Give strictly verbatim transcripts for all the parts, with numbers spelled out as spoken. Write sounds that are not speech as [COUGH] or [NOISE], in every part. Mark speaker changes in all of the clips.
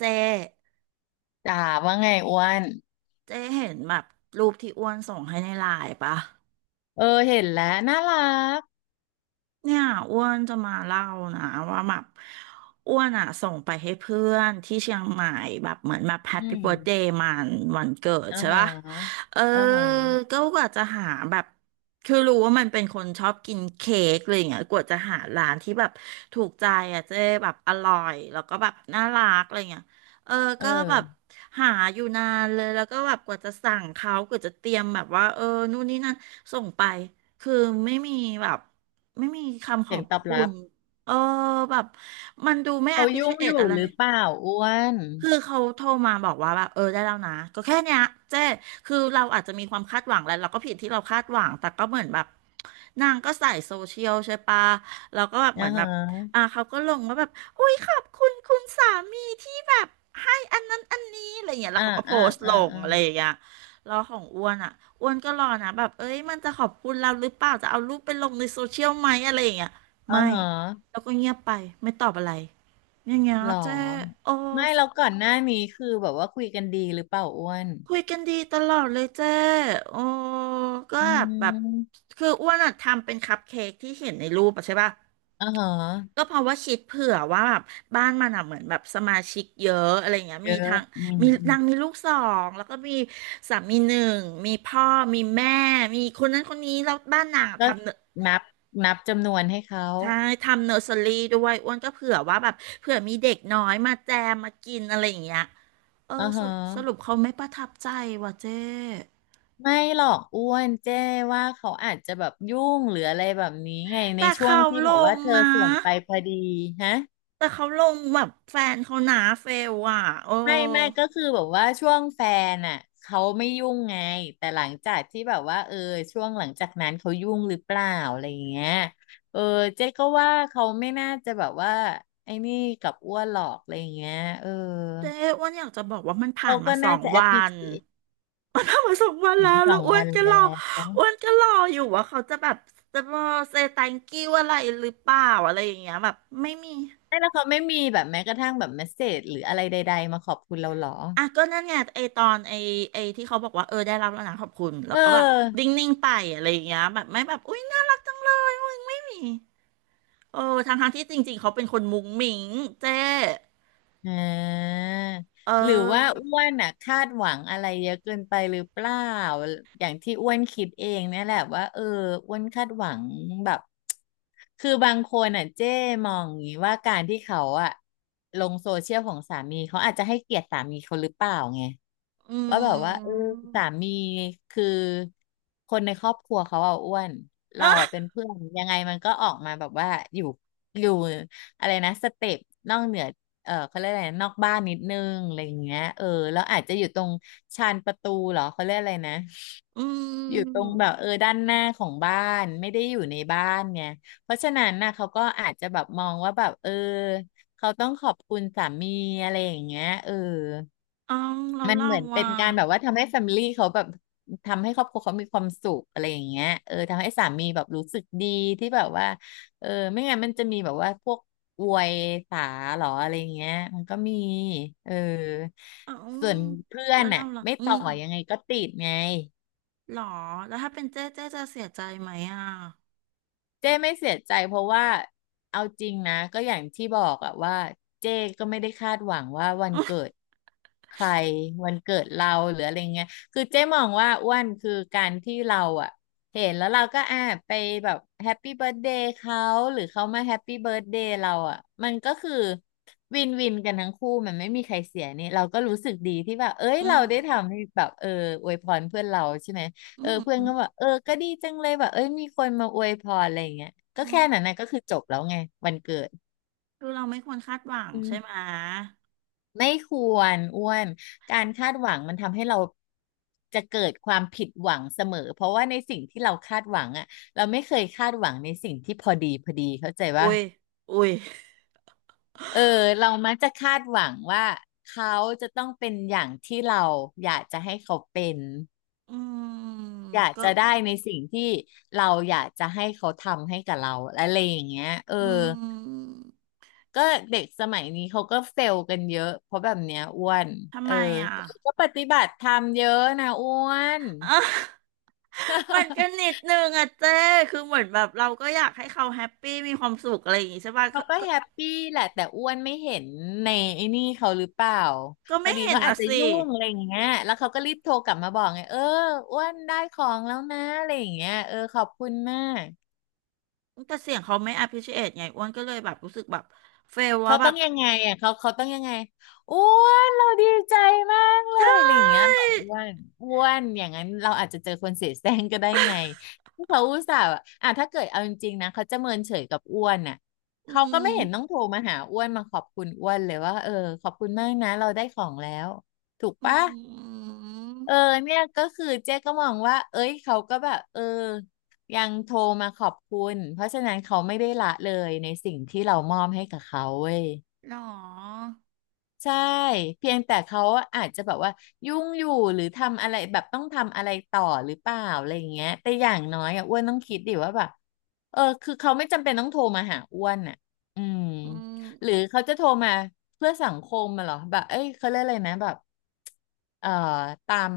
Speaker 1: เจ๊
Speaker 2: จ๋าว่าไงอ้วน
Speaker 1: เจ๊เห็นแบบรูปที่อ้วนส่งให้ในไลน์ปะ
Speaker 2: เออเห็นแล้วน่ารัก
Speaker 1: เนี่ยอ้วนจะมาเล่านะว่าแบบอ้วนอ่ะส่งไปให้เพื่อนที่เชียงใหม่แบบเหมือนแบบแฮป
Speaker 2: อื
Speaker 1: ปี้เบิร์ธเด
Speaker 2: ม
Speaker 1: ย์มันวันเกิด
Speaker 2: อ่า
Speaker 1: ใช่
Speaker 2: ฮะ
Speaker 1: ปะเออ
Speaker 2: อ่าฮะ
Speaker 1: ก็กว่าจะหาแบบคือรู้ว่ามันเป็นคนชอบกินเค้กอะไรอย่างเงี้ยกว่าจะหาร้านที่แบบถูกใจอ่ะเจ๊แบบอร่อยแล้วก็แบบน่ารักอะไรอย่างเงี้ยเออ
Speaker 2: เ
Speaker 1: ก็แบบ
Speaker 2: ออ
Speaker 1: หาอยู่นานเลยแล้วก็แบบกว่าจะสั่งเขากว่าจะเตรียมแบบว่าเออนู่นนี่นั่นส่งไปคือไม่มีแบบ ไม่มีคำข
Speaker 2: เสี
Speaker 1: อ
Speaker 2: ยง
Speaker 1: บ
Speaker 2: ตอบ
Speaker 1: คุ
Speaker 2: รับ
Speaker 1: ณ เออ แบบ มันดูไม่
Speaker 2: เขายุ่งอ
Speaker 1: appreciate
Speaker 2: ยู่
Speaker 1: อะไร
Speaker 2: หรื
Speaker 1: เล
Speaker 2: อ
Speaker 1: ย
Speaker 2: เปล่าอ้วน
Speaker 1: คือเขาโทรมาบอกว่าแบบเออได้แล้วนะก็แค่เนี้ยเจ๊คือเราอาจจะมีความคาดหวังแหละเราก็ผิดที่เราคาดหวังแต่ก็เหมือนแบบนางก็ใส่โซเชียลใช่ปะเราก็แบบเห
Speaker 2: อ่า
Speaker 1: มือน
Speaker 2: ฮ
Speaker 1: แบบ
Speaker 2: ะ
Speaker 1: อ่าเขาก็ลงว่าแบบอุ้ยขอบคุณคุณสามีที่แบบให้อันนั้นอันนี้อะไรอย่างเงี้ยแล้
Speaker 2: อ่า
Speaker 1: วเขาก็โพ
Speaker 2: อ่า
Speaker 1: สต์ล
Speaker 2: อ่า
Speaker 1: ง
Speaker 2: อ่า
Speaker 1: อะไรอย่างเงี้ยแล้วของอ้วนอ่ะอ้วนก็รอนะแบบเอ้ยมันจะขอบคุณเราหรือเปล่าจะเอารูปไปลงในโซเชียลไหมอะไรอย่างเงี้ย
Speaker 2: อ่า
Speaker 1: ไม่
Speaker 2: ฮะ
Speaker 1: แล้วก็เงียบไปไม่ตอบอะไรอย่างเงี้ย
Speaker 2: หรอ
Speaker 1: เจ๊โอ้
Speaker 2: ไม่เราก่อนหน้านี้คือแบบว่าคุยกันดีหรือเปล่าอ้วน
Speaker 1: คุยกันดีตลอดเลยเจ้โอ้ก็
Speaker 2: อื
Speaker 1: แบบ
Speaker 2: ม
Speaker 1: คืออ้วนอะทำเป็นคัพเค้กที่เห็นในรูปอะใช่ป่ะ
Speaker 2: อ่าฮะ
Speaker 1: ก็เพราะว่าคิดเผื่อว่าแบบบ้านมันอะเหมือนแบบสมาชิกเยอะอะไรเงี้ย
Speaker 2: เย
Speaker 1: มี
Speaker 2: อะ
Speaker 1: ทั้ง
Speaker 2: อืม
Speaker 1: มี
Speaker 2: อืม
Speaker 1: นางมีลูกสองแล้วก็มีสามีหนึ่งมีพ่อมีแม่มีคนนั้นคนนี้แล้วบ้านนางอะ
Speaker 2: ก็
Speaker 1: ทำเน
Speaker 2: นับนับจำนวนให้เขา
Speaker 1: ใช่ทำเนอร์เซอรี่ด้วยอ้วนก็เผื่อว่าแบบเผื่อมีเด็กน้อยมาแจมมากินอะไรอย่างเงี้ยเออ
Speaker 2: อ่าฮ
Speaker 1: สรุปสรุ
Speaker 2: ะ
Speaker 1: ปเขาไม่ประทับใจว่ะเจ้
Speaker 2: ไม่หรอกอ้วนเจ้ว่าเขาอาจจะแบบยุ่งหรืออะไรแบบนี้ไงใน
Speaker 1: แต่
Speaker 2: ช่วง
Speaker 1: เขา
Speaker 2: ที่
Speaker 1: ล
Speaker 2: แบบว่า
Speaker 1: ง
Speaker 2: เธอ
Speaker 1: นะ
Speaker 2: ส่งไปพอดีฮะ
Speaker 1: แต่เขาลงแบบแฟนเขาหนาเฟลอ่ะโอ้
Speaker 2: ไม่ไม่ก็คือแบบว่าช่วงแฟนอ่ะเขาไม่ยุ่งไงแต่หลังจากที่แบบว่าเออช่วงหลังจากนั้นเขายุ่งหรือเปล่าอะไรอย่างเงี้ยเออเจ๊ก็ว่าเขาไม่น่าจะแบบว่าไอ้นี่กับอ้วนหรอกอะไรอย่างเงี้ยเออ
Speaker 1: เจ๊อ้วนอยากจะบอกว่ามันผ่า
Speaker 2: เขา
Speaker 1: นมา
Speaker 2: ก็
Speaker 1: สอ
Speaker 2: น่า
Speaker 1: ง
Speaker 2: จะแอป
Speaker 1: วั
Speaker 2: พิเค
Speaker 1: น
Speaker 2: ช
Speaker 1: มันผ่านมาสองวัน
Speaker 2: ั
Speaker 1: แล้ว
Speaker 2: ส
Speaker 1: แล้
Speaker 2: อ
Speaker 1: ว
Speaker 2: ง
Speaker 1: อ้ว
Speaker 2: วั
Speaker 1: น
Speaker 2: น
Speaker 1: ก็
Speaker 2: แล้
Speaker 1: รอ
Speaker 2: ว
Speaker 1: อ้วนก็รออยู่ว่าเขาจะแบบจะมาเซตังกิ้วอะไรหรือเปล่าอะไรอย่างเงี้ยแบบไม่มี
Speaker 2: ไม่แล้วเขาไม่มีแบบแม้กระทั่งแบบเมสเสจหรืออะไรใดๆมาขอบคุณเราหรอ
Speaker 1: อ่ะก็นั่นไงไอตอนไอไอที่เขาบอกว่าเออได้รับแล้วนะขอบคุณ
Speaker 2: เ
Speaker 1: แล้วก็แบบนิ
Speaker 2: ออ
Speaker 1: ่งๆไปอะไรอย่างเงี้ยแบบไม่แบบอุ้ยน่ารักจังเลยอุ้ยไม่มีเออทั้งๆที่จริงๆเขาเป็นคนมุ้งมิ้งเจ๊
Speaker 2: อ่า
Speaker 1: เอ
Speaker 2: หรือว่า
Speaker 1: อ
Speaker 2: อ้วนอ่ะคาดหวังอะไรเยอะเกินไปหรือเปล่าอย่างที่อ้วนคิดเองเนี่ยแหละว่าเอออ้วนคาดหวังแบบคือบางคนอ่ะเจ้มองอย่างนี้ว่าการที่เขาอ่ะลงโซเชียลของสามีเขาอาจจะให้เกียรติสามีเขาหรือเปล่าไง
Speaker 1: อื
Speaker 2: ว่าแบบว่าเออ
Speaker 1: ม
Speaker 2: สามีคือคนในครอบครัวเขาอ่ะอ้วนเราอ่ะเป็น
Speaker 1: อ่ะ
Speaker 2: เพื่อนยังไงมันก็ออกมาแบบว่าอยู่อยู่อะไรนะสเต็ปนอกเหนือเออเขาเรียกอะไรนะนอกบ้านนิดนึงอะไรอย่างเงี้ยเออแล้วอาจจะอยู่ตรงชานประตูเหรอเขาเรียกอะไรนะ
Speaker 1: อื
Speaker 2: อยู่ตรง
Speaker 1: ม
Speaker 2: แบบเออด้านหน้าของบ้านไม่ได้อยู่ในบ้านไงเพราะฉะนั้นน่ะเขาก็อาจจะแบบมองว่าแบบเออเขาต้องขอบคุณสามีอะไรอย่างเงี้ยเออ
Speaker 1: เอาเรา
Speaker 2: มัน
Speaker 1: เล่า
Speaker 2: เหมือนเป็
Speaker 1: ว่า
Speaker 2: นการแบบว่าทำให้แฟมิลี่เขาแบบทำให้ครอบครัวเขามีความสุขอะไรอย่างเงี้ยเออทำให้สามีแบบรู้สึกดีที่แบบว่าเออไม่งั้นมันจะมีแบบว่าพวกอวยสาหรออะไรอย่างเงี้ยมันก็มีเออ
Speaker 1: เอาอื
Speaker 2: ส่ว
Speaker 1: ม
Speaker 2: นเพื่อ
Speaker 1: แล้
Speaker 2: น
Speaker 1: ว
Speaker 2: น่ะ
Speaker 1: เล่าล่ะ
Speaker 2: ไม่
Speaker 1: อื
Speaker 2: ต่อ
Speaker 1: ม
Speaker 2: ยังไงก็ติดไง
Speaker 1: หรอแล้วถ้าเป็นเจ๊เจ๊จะเสียใจไหมอ่ะ
Speaker 2: เจ้ไม่เสียใจเพราะว่าเอาจริงนะก็อย่างที่บอกอะว่าเจ้ก็ไม่ได้คาดหวังว่าวันเกิดใครวันเกิดเราหรืออะไรเงี้ยคือเจ้มองว่าอ้วนคือการที่เราอะเห็นแล้วเราก็อ่ะไปแบบแฮปปี้เบิร์ a เดย์เขาหรือเขามาแฮปปี้เบิร์ a เดย์เราอะมันก็คือวินวินกันทั้งคู่มันไม่มีใครเสียนี่เราก็รู้สึกดีที่แบบเอ้ย
Speaker 1: อื
Speaker 2: เรา
Speaker 1: ม
Speaker 2: ได้ทำให้แบบเอออวยพรเพื่อนเราใช่ไหม เอ
Speaker 1: อื
Speaker 2: อเพื่อน
Speaker 1: ม
Speaker 2: ก็แบอกเออก็ดีจังเลยแบบเอ้ยมีคนมาอวยพรอะไรอย่างเงี้ยก็
Speaker 1: อื
Speaker 2: แค่นั้น
Speaker 1: ม
Speaker 2: นะก็คือจบแล้วไงวันเกิด
Speaker 1: คือเราไม่ควรคาดหวัง
Speaker 2: อื
Speaker 1: ใช่ไหม
Speaker 2: มไม่ควรอ้วนการคาดหวังมันทำให้เราจะเกิดความผิดหวังเสมอเพราะว่าในสิ่งที่เราคาดหวังอ่ะเราไม่เคยคาดหวังในสิ่งที่พอดีพอดีเข้าใจ
Speaker 1: อุ้
Speaker 2: ว่า
Speaker 1: ยอุ้ย
Speaker 2: เออเรามักจะคาดหวังว่าเขาจะต้องเป็นอย่างที่เราอยากจะให้เขาเป็น
Speaker 1: อืม
Speaker 2: อยาก
Speaker 1: ก็
Speaker 2: จะได้ในสิ่งที่เราอยากจะให้เขาทำให้กับเราอะไรอย่างเงี้ยเออ
Speaker 1: อืม
Speaker 2: ก็เด็กสมัยนี้เขาก็เฟลกันเยอะเพราะแบบเนี้ยอ้วน
Speaker 1: ทำ
Speaker 2: เออ
Speaker 1: ไมอ่ะ
Speaker 2: แต่ก็ปฏิบัติธรรมเยอะนะอ้วน
Speaker 1: อ่ะ [LAUGHS] มันก็นิ
Speaker 2: [LAUGHS]
Speaker 1: ดนึงอะเจ้คือเหมือนแบบเราก็อยากให้เขาแฮปปี้มีความสุขอะไรอย่างงี้ใช่ป่ะ
Speaker 2: เขาก็แฮปปี้แหละแต่อ้วนไม่เห็นในไอ้นี่เขาหรือเปล่า
Speaker 1: ก็
Speaker 2: พอ
Speaker 1: ไม่
Speaker 2: ดี
Speaker 1: เห็น
Speaker 2: เขาอา
Speaker 1: นะ
Speaker 2: จจะ
Speaker 1: สิ
Speaker 2: ยุ่งอะไรอย่างเงี้ยแล้วเขาก็รีบโทรกลับมาบอกไงเอออ้วนได้ของแล้วนะอะไรอย่างเงี้ยเออขอบคุณมาก
Speaker 1: แต่เสียงเขาไม่ appreciate ไงอ้วนก็เลยแบบรู้สึกแบบเฟลว่า
Speaker 2: เขา
Speaker 1: แบ
Speaker 2: ต้อ
Speaker 1: บ
Speaker 2: งยังไงอ่ะเขาเขาต้องยังไงอ้วนเราดีใจมากเล
Speaker 1: ใช
Speaker 2: ยอะไรอย่างเงี้ย
Speaker 1: ่
Speaker 2: เหรออ้วนอ้วนอย่างนั้นเราอาจจะเจอคนเสียแซงก็ได้ไงที่เขาอุตส่าห์อะอ่ะถ้าเกิดเอาจริงๆนะเขาจะเมินเฉยกับอ้วนน่ะ
Speaker 1: อื
Speaker 2: เขาก็ไม่
Speaker 1: ม
Speaker 2: เห็นต้องโทรมาหาอ้วนมาขอบคุณอ้วนเลยว่าเออขอบคุณมากนะเราได้ของแล้วถูก
Speaker 1: อื
Speaker 2: ปะเออ
Speaker 1: ม
Speaker 2: เนี่ยก็คือเจ๊ก็มองว่าเอ้ยเขาก็แบบเออยังโทรมาขอบคุณเพราะฉะนั้นเขาไม่ได้ละเลยในสิ่งที่เรามอบให้กับเขาเว้ย
Speaker 1: หรอ
Speaker 2: ใช่เพียงแต่เขาอาจจะแบบว่ายุ่งอยู่หรือทำอะไรแบบต้องทำอะไรต่อหรือเปล่าอะไรอย่างเงี้ยแต่อย่างน้อยอ่ะอ้วนต้องคิดดิว่าแบบเออคือเขาไม่จำเป็นต้องโทรมาหาอ้วนอ่ะอืม
Speaker 1: อืม
Speaker 2: หรือเขาจะโทรมาเพื่อสังคมมาหรอแบบเอ้ยเขาเรียกอะไรนะแบบเอ่อตาม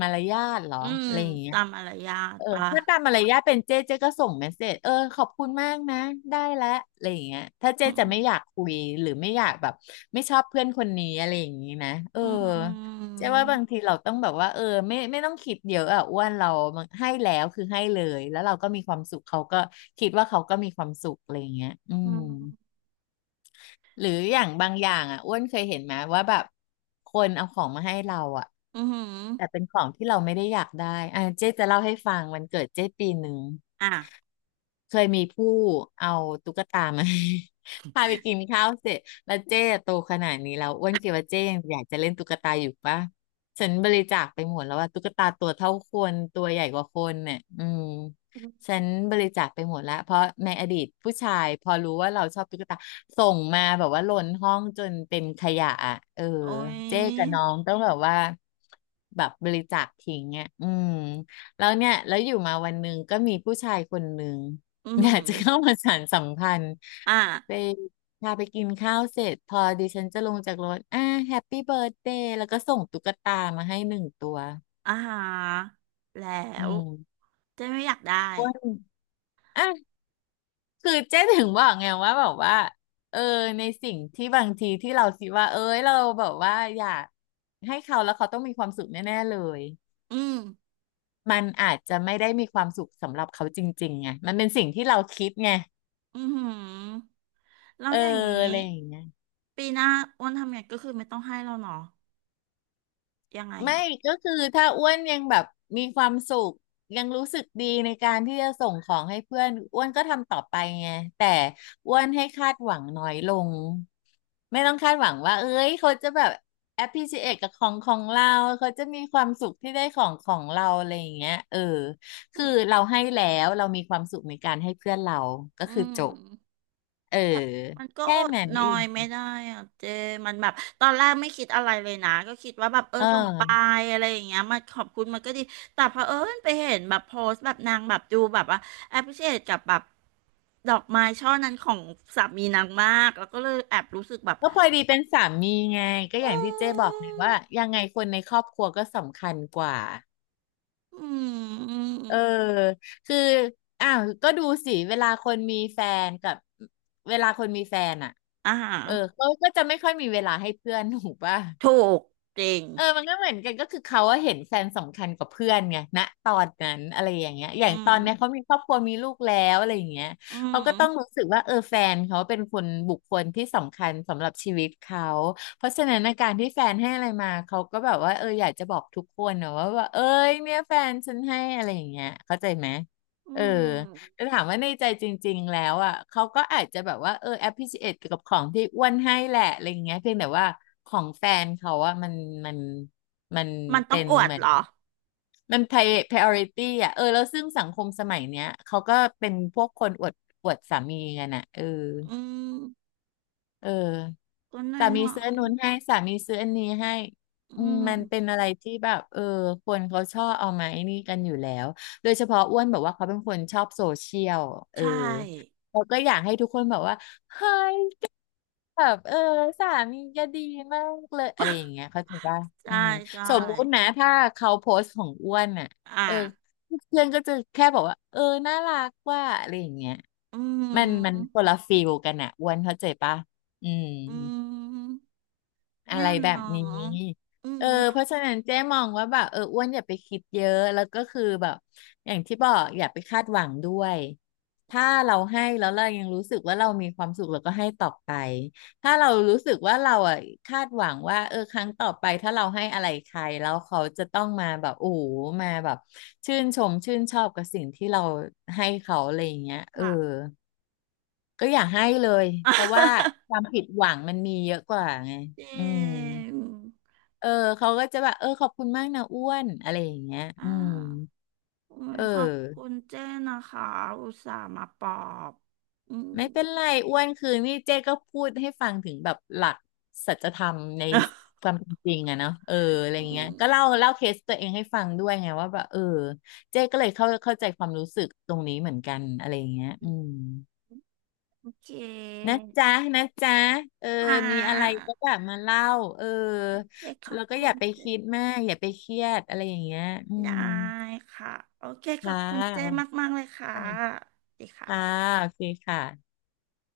Speaker 2: มารยาทเหรอ
Speaker 1: อืม
Speaker 2: อะไรอย่างเงี้ย
Speaker 1: ตามมารยาท
Speaker 2: เออ
Speaker 1: ปะ
Speaker 2: ถ้าตามมารยาทเป็นเจ๊เจ๊ก็ส่งเมสเสจเออขอบคุณมากนะได้แล้วอะไรอย่างเงี้ยถ้าเจ๊
Speaker 1: อืม
Speaker 2: จะไม่อยากคุยหรือไม่อยากแบบไม่ชอบเพื่อนคนนี้อะไรอย่างงี้นะเออ
Speaker 1: อืม
Speaker 2: เจ๊ว่าบางทีเราต้องแบบว่าเออไม่ไม่ต้องคิดเยอะอ่ะอ้วนเราให้แล้วคือให้เลยแล้วเราก็มีความสุขเขาก็คิดว่าเขาก็มีความสุขอะไรอย่างเงี้ยอื
Speaker 1: อื
Speaker 2: ม
Speaker 1: ม
Speaker 2: หรืออย่างบางอย่างอ่ะอ้วนเคยเห็นไหมว่าแบบคนเอาของมาให้เราอ่ะ
Speaker 1: อืม
Speaker 2: แต่เป็นของที่เราไม่ได้อยากได้อ่ะเจ๊จะเล่าให้ฟังวันเกิดเจ๊ปีหนึ่ง
Speaker 1: อ่ะ
Speaker 2: เคยมีผู้เอาตุ๊กตามา [LAUGHS] ให้ [LAUGHS] พาไปกินข้าวเสร็จแล้วเจ๊อะโตขนาดนี้แล้วอ้วนคิดว่าเจ๊ยังอยากจะเล่นตุ๊กตาอยู่ปะฉันบริจาคไปหมดแล้วว่าตุ๊กตาตัวเท่าคนตัวใหญ่กว่าคนเนี่ยอืมฉันบริจาคไปหมดแล้วเพราะในอดีตผู้ชายพอรู้ว่าเราชอบตุ๊กตาส่งมาแบบว่าล้นห้องจนเป็นขยะอะเออ
Speaker 1: โอ้ย
Speaker 2: เจ๊กับน้องต้องแบบว่าแบบบริจาคทิ้งอ่ะอืมแล้วเนี่ยแล้วอยู่มาวันหนึ่งก็มีผู้ชายคนหนึ่ง
Speaker 1: อื
Speaker 2: อยากจะเข้า
Speaker 1: ม
Speaker 2: มาสานสัมพันธ์
Speaker 1: อ่ะ
Speaker 2: ไปพาไปกินข้าวเสร็จพอดิฉันจะลงจากรถอ่าแฮปปี้เบิร์ a เดย์แล้วก็ส่งตุ๊กตามาให้หนึ่งตัว
Speaker 1: อาหารแล้
Speaker 2: อื
Speaker 1: ว
Speaker 2: ม
Speaker 1: เจ๊ไม่อยากได้
Speaker 2: อ้วนอ่ะคือเจ๊ถึงบอกไงว่าแบบว่าเออในสิ่งที่บางทีที่เราคิดว่าเอ้ยเราแบบว่าอยากให้เขาแล้วเขาต้องมีความสุขแน่ๆเลย
Speaker 1: อืม
Speaker 2: มันอาจจะไม่ได้มีความสุขสำหรับเขาจริงๆไงมันเป็นสิ่งที่เราคิดไง
Speaker 1: อือหือแล้
Speaker 2: เอ
Speaker 1: ว
Speaker 2: อ
Speaker 1: อย่างนี้
Speaker 2: อะไรอย่างเงี้ย
Speaker 1: ปีหน้าอ้วนทำไงก็คือไม่ต้องให้เราเนาะยังไง
Speaker 2: ไม่
Speaker 1: อ่ะ
Speaker 2: ก็คือถ้าอ้วนยังแบบมีความสุขยังรู้สึกดีในการที่จะส่งของให้เพื่อนอ้วนก็ทำต่อไปไงแต่อ้วนให้คาดหวังน้อยลงไม่ต้องคาดหวังว่าเอ้ยเขาจะแบบ appreciate กับของของเราเขาจะมีความสุขที่ได้ของของเราอะไรอย่างเงี้ยเออ
Speaker 1: อื
Speaker 2: คือ
Speaker 1: ม
Speaker 2: เราให้แล้วเรามีความสุขในการให้เพื่อนเราก็
Speaker 1: อื
Speaker 2: คือจบ
Speaker 1: ม
Speaker 2: เออ
Speaker 1: แต่มันก็
Speaker 2: แค่
Speaker 1: อด
Speaker 2: นั้น
Speaker 1: นอ
Speaker 2: เอ
Speaker 1: ย
Speaker 2: ง
Speaker 1: ไม่ได้อ่ะเจมันแบบตอนแรกไม่คิดอะไรเลยนะก็คิดว่าแบบเออ
Speaker 2: เ
Speaker 1: ส่งไป
Speaker 2: ออ
Speaker 1: อะไรอย่างเงี้ยมาขอบคุณมันก็ดีแต่พอเผอิญไปเห็นแบบโพสต์แบบนางแบบดูแบบว่าแอปพิเศษกับแบบดอกไม้ช่อนั้นของสามีนางมากแล้วก็เลยแอบรู้สึกแบบ
Speaker 2: ก็พอดีเป็นสามีไงก็อ
Speaker 1: อื
Speaker 2: ย่างที่เจ้บอกเลย
Speaker 1: ม
Speaker 2: ว่ายังไงคนในครอบครัวก็สำคัญกว่า
Speaker 1: อื
Speaker 2: เออ
Speaker 1: ม
Speaker 2: คืออ้าวก็ดูสิเวลาคนมีแฟนกับเวลาคนมีแฟนอ่ะ
Speaker 1: อ่า
Speaker 2: เออเขาก็จะไม่ค่อยมีเวลาให้เพื่อนถูกป่ะ
Speaker 1: ถูกจริง
Speaker 2: เออมันก็เหมือนกันก็คือเขาว่าเห็นแฟนสำคัญกว่าเพื่อนไงณตอนนั้นอะไรอย่างเงี้ยอย่า
Speaker 1: อื
Speaker 2: งต
Speaker 1: ม
Speaker 2: อนเนี้ยเขามีครอบครัวมีลูกแล้วอะไรอย่างเงี้ย
Speaker 1: อื
Speaker 2: เขาก็ต้อง
Speaker 1: ม
Speaker 2: รู้สึกว่าเออแฟนเขาเป็นคนบุคคลที่สำคัญสำหรับชีวิตเขาเพราะฉะนั้นอาการที่แฟนให้อะไรมาเขาก็แบบว่าเอออยากจะบอกทุกคนนะว่าว่าเอ้ยเนี่ยแฟนฉันให้อะไรอย่างเงี้ยเข้าใจไหม
Speaker 1: อื
Speaker 2: เออ
Speaker 1: ม
Speaker 2: ถามว่าในใจจริงๆแล้วอ่ะเขาก็อาจจะแบบว่าเออ appreciate กับของที่อ้วนให้แหละอะไรเงี้ยเพียงแต่ว่าของแฟนเขาอ่ะมันมันมัน
Speaker 1: มันต้อ
Speaker 2: เป็
Speaker 1: ง
Speaker 2: น
Speaker 1: อวด
Speaker 2: เหมือ
Speaker 1: เห
Speaker 2: น
Speaker 1: รอ
Speaker 2: มัน pri- priority อ่ะเออแล้วซึ่งสังคมสมัยเนี้ยเขาก็เป็นพวกคนอวดอวดสามีกันอ่ะเออ
Speaker 1: อืม
Speaker 2: เออ
Speaker 1: ก็น้อ
Speaker 2: สา
Speaker 1: ยห
Speaker 2: มี
Speaker 1: น่อ
Speaker 2: ซื้ออัน
Speaker 1: ย
Speaker 2: นู้นให้สามีซื้ออันนี้ให้
Speaker 1: อื
Speaker 2: อืม
Speaker 1: ม
Speaker 2: มันเป็นอะไรที่แบบเออคนเขาชอบเอามาไอ้นี่กันอยู่แล้วโดยเฉพาะอ้วนแบบว่าเขาเป็นคนชอบโซเชียลเอ
Speaker 1: ใช
Speaker 2: อ
Speaker 1: ่
Speaker 2: เราก็อยากให้ทุกคนแบบว่าแบบเออสามีก็ดีมากเลยอะไรอย่างเงี้ยเขาถือว่าอื
Speaker 1: ใช่
Speaker 2: ม
Speaker 1: ใช่
Speaker 2: สมมุตินะถ้าเขาโพสต์ของอ้วนอ่ะ
Speaker 1: อ่ะ
Speaker 2: เออเพื่อนก็จะแค่บอกว่าเออน่ารักว่าอะไรอย่างเงี้ย
Speaker 1: อื
Speaker 2: มันมัน
Speaker 1: ม
Speaker 2: คนละฟีลกันอ่ะอ้วนเข้าใจปะอืม
Speaker 1: อืม
Speaker 2: อะ
Speaker 1: เนี่
Speaker 2: ไร
Speaker 1: ย
Speaker 2: แบบ
Speaker 1: เนา
Speaker 2: นี้
Speaker 1: ะอื
Speaker 2: เออเพ
Speaker 1: ม
Speaker 2: ราะฉะนั้นเจ๊มองว่าแบบเอออ้วนอย่าไปคิดเยอะแล้วก็คือแบบอย่างที่บอกอย่าไปคาดหวังด้วย ถ้าเราให้แล้วเรายังรู้สึกว่าเรามีความสุขเราก็ให้ต่อไป ถ้าเรารู้สึกว่าเราอ่ะคาดหวังว่าเออครั้งต่อไปถ้าเราให้อะไรใครแล้วเขาจะต้องมาแบบโอ้โหมาแบบชื่นชมชื่นชอบกับสิ่งที่เราให้เขาอะไรอย่างเงี้ยเออ
Speaker 1: ค่ะ
Speaker 2: ก็อย่าให้เลยเพราะว่าความผิดหวังมันมีเยอะกว่าไง
Speaker 1: [LAUGHS] เจ
Speaker 2: อืม
Speaker 1: ง
Speaker 2: เออเขาก็จะแบบเออขอบคุณมากนะอ้วนอะไรอย่างเงี้ย
Speaker 1: อ่
Speaker 2: อืม
Speaker 1: าโอ้
Speaker 2: เอ
Speaker 1: ยขอบคุ
Speaker 2: อ
Speaker 1: ณเจ้นะคะ อุตส่าห์มาปลอบ อืม
Speaker 2: ไม่เป็นไรอ้วนคือนี่เจ๊ก็พูดให้ฟังถึงแบบหลักสัจธรรมในค
Speaker 1: [LAUGHS]
Speaker 2: วามเป็นจริงอะเนาะเอออะไร
Speaker 1: อื
Speaker 2: เงี้ย
Speaker 1: ม
Speaker 2: ก็เล่าเล่าเคสตัวเองให้ฟังด้วยไงว่าแบบเออเจ๊ก็เลยเข้าเข้าใจความรู้สึกตรงนี้เหมือนกันอะไรเงี้ยอืม
Speaker 1: โอเค
Speaker 2: นะจ๊ะนะจ๊ะเออ
Speaker 1: อ่า
Speaker 2: มีอะไรก็แบบมาเล่าเออ
Speaker 1: โอเคขอ
Speaker 2: แล้
Speaker 1: บ
Speaker 2: วก็อ
Speaker 1: คุ
Speaker 2: ย่า
Speaker 1: ณ
Speaker 2: ไป
Speaker 1: เจ
Speaker 2: คิดมากอย่าไปเครียดอะไรอย่างเงี้ยอื
Speaker 1: ได้
Speaker 2: ม
Speaker 1: ค่ะโอเคข
Speaker 2: ค
Speaker 1: อบคุณเจ
Speaker 2: ่
Speaker 1: มากๆเลยค่ะ
Speaker 2: ะ
Speaker 1: ดีค่ะ
Speaker 2: ค่ะโอเคค่ะ